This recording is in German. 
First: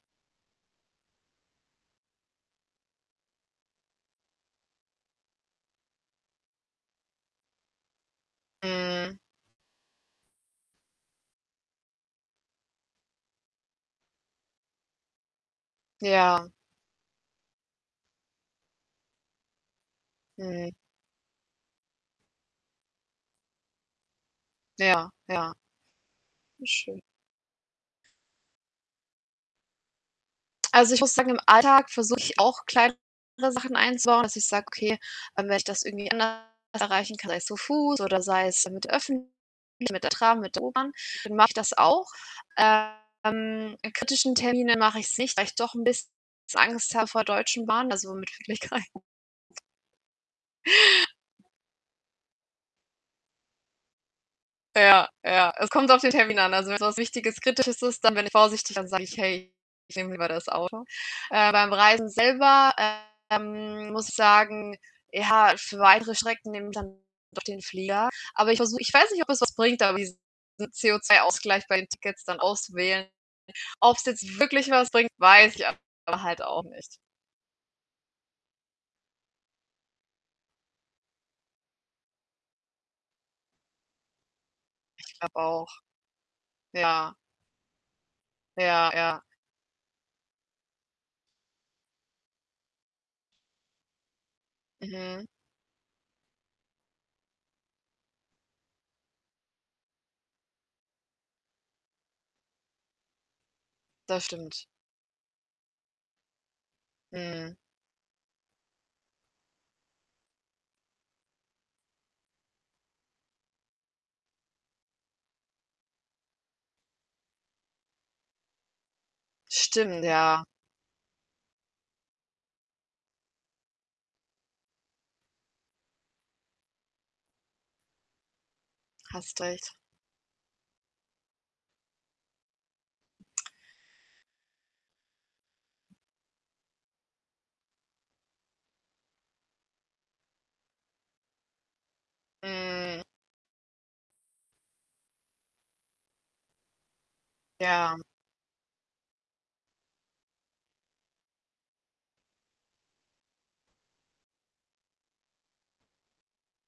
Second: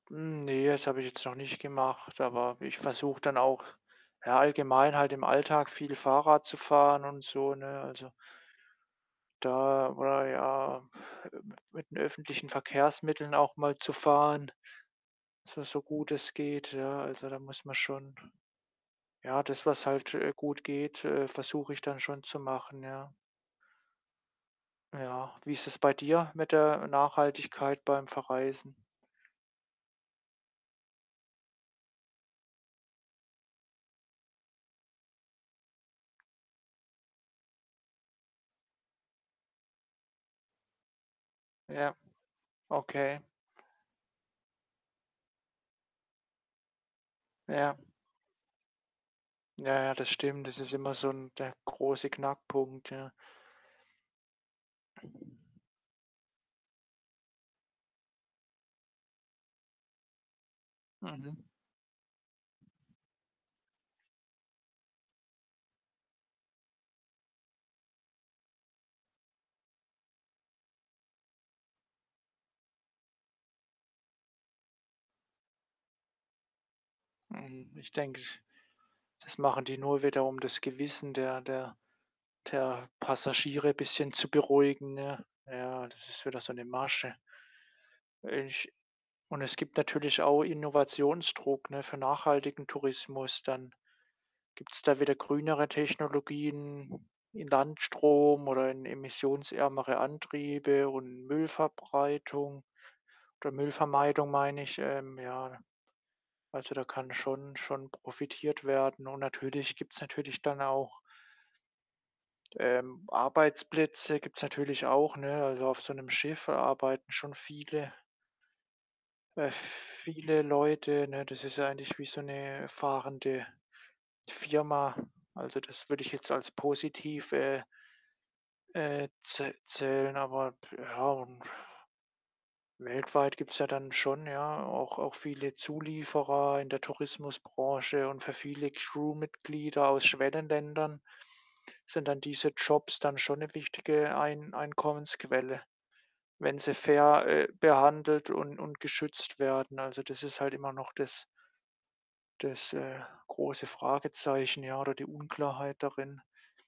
Hm, ne, das habe ich jetzt noch nicht gemacht, aber ich versuche dann auch, ja allgemein halt im Alltag viel Fahrrad zu fahren und so, ne? Also Mhm. da oder ja, ähm, mit den öffentlichen Verkehrsmitteln auch mal zu fahren, zwar so gut es Ja. geht, ja. Also da muss man schon ja, das, was halt, äh, gut Mhm. geht, äh, versuche ich dann schon zu machen, ja. Ja, Ja, ja. wie ist das bei dir mit Wie der schön. Nachhaltigkeit beim Verreisen? Also ich muss sagen, im Alltag versuche ich auch kleinere Sachen einzubauen, dass ich sage: „Okay, ähm, wenn ich das irgendwie anders erreichen kann, sei es zu Fuß oder sei es mit den Öffentlichen, mit der Tram, mit der U-Bahn, dann mache ich das Ja, auch.“ okay. Ähm, in kritischen Terminen mache ich’s nicht, weil ich doch ’n biss Angst habe vor Deutschen Ja. Bahn, also mit [unintelligible] Ja, ja, das stimmt, das ist immer so ’n der große Knackpunkt, ja. Ja, ja, es kommt auf den Termin an. Also wenn’s was Wichtiges, Kritisches ist, dann bin ich vorsichtiger dann sage ich: „Hey, ich nehme lieber das Auto.“ Mhm. Äh, beim Reisen selber, ähm, muss ich sagen, ja, für weitere Strecken nehme ich dann doch den Flieger. Aber ich versuch ich weiß nicht, ob es was bringt, aber diesen CO₂-Ausgleich bei den Tickets dann auswählen. Ob’s jetzt wirklich was bringt, weiß ich aber halt auch nicht. Mhm, ich denke ich das machen die nur wieder, um das Gewissen der der der Passagiere bisschen zu beruhigen, Ich ne? glaube auch. Ja, das ist wieder so ’ne Ja. Masche. Ich Ja, ja. und es gibt natürlich auch Innovationsdruck, ne, für nachhaltigen Tourismus dann. Gibt’s da wieder Mhm. grünere Technologien in Landstrom oder in emissionsärmere Antriebe und Müllverbreitung oder Das Müllvermeidung, meine stimmt. ich, ähm, ja. Also, da kann schon Mhm. schon profitiert werden und natürlich gibt’s natürlich dann auch ähm, Arbeitsplätze gibt’s natürlich auch, ne, also auf so ’nem Schiff arbeiten schon viele äh, Stimmt, viele ja. Leute, ne? Das ist ja eigentlich wie so ’ne fahrende Firma. Also, das würde ich jetzt als positiv, äh äh, Hast zä recht. zählen. Aber ja, und weltweit gibt’s ja dann schon, ja, auch auch viele Zulieferer in der Tourismusbranche und für viele Crew-Mitglieder aus Schwellenländern sind dann diese Jobs Mhm. dann schon ’ne wichtige Ein Einkommensquelle, wenn sie fair, äh, Ja. behandelt und und geschützt werden. Also, das ist halt immer noch das das, äh, große Fragezeichen, ja, oder die Unklarheit darin.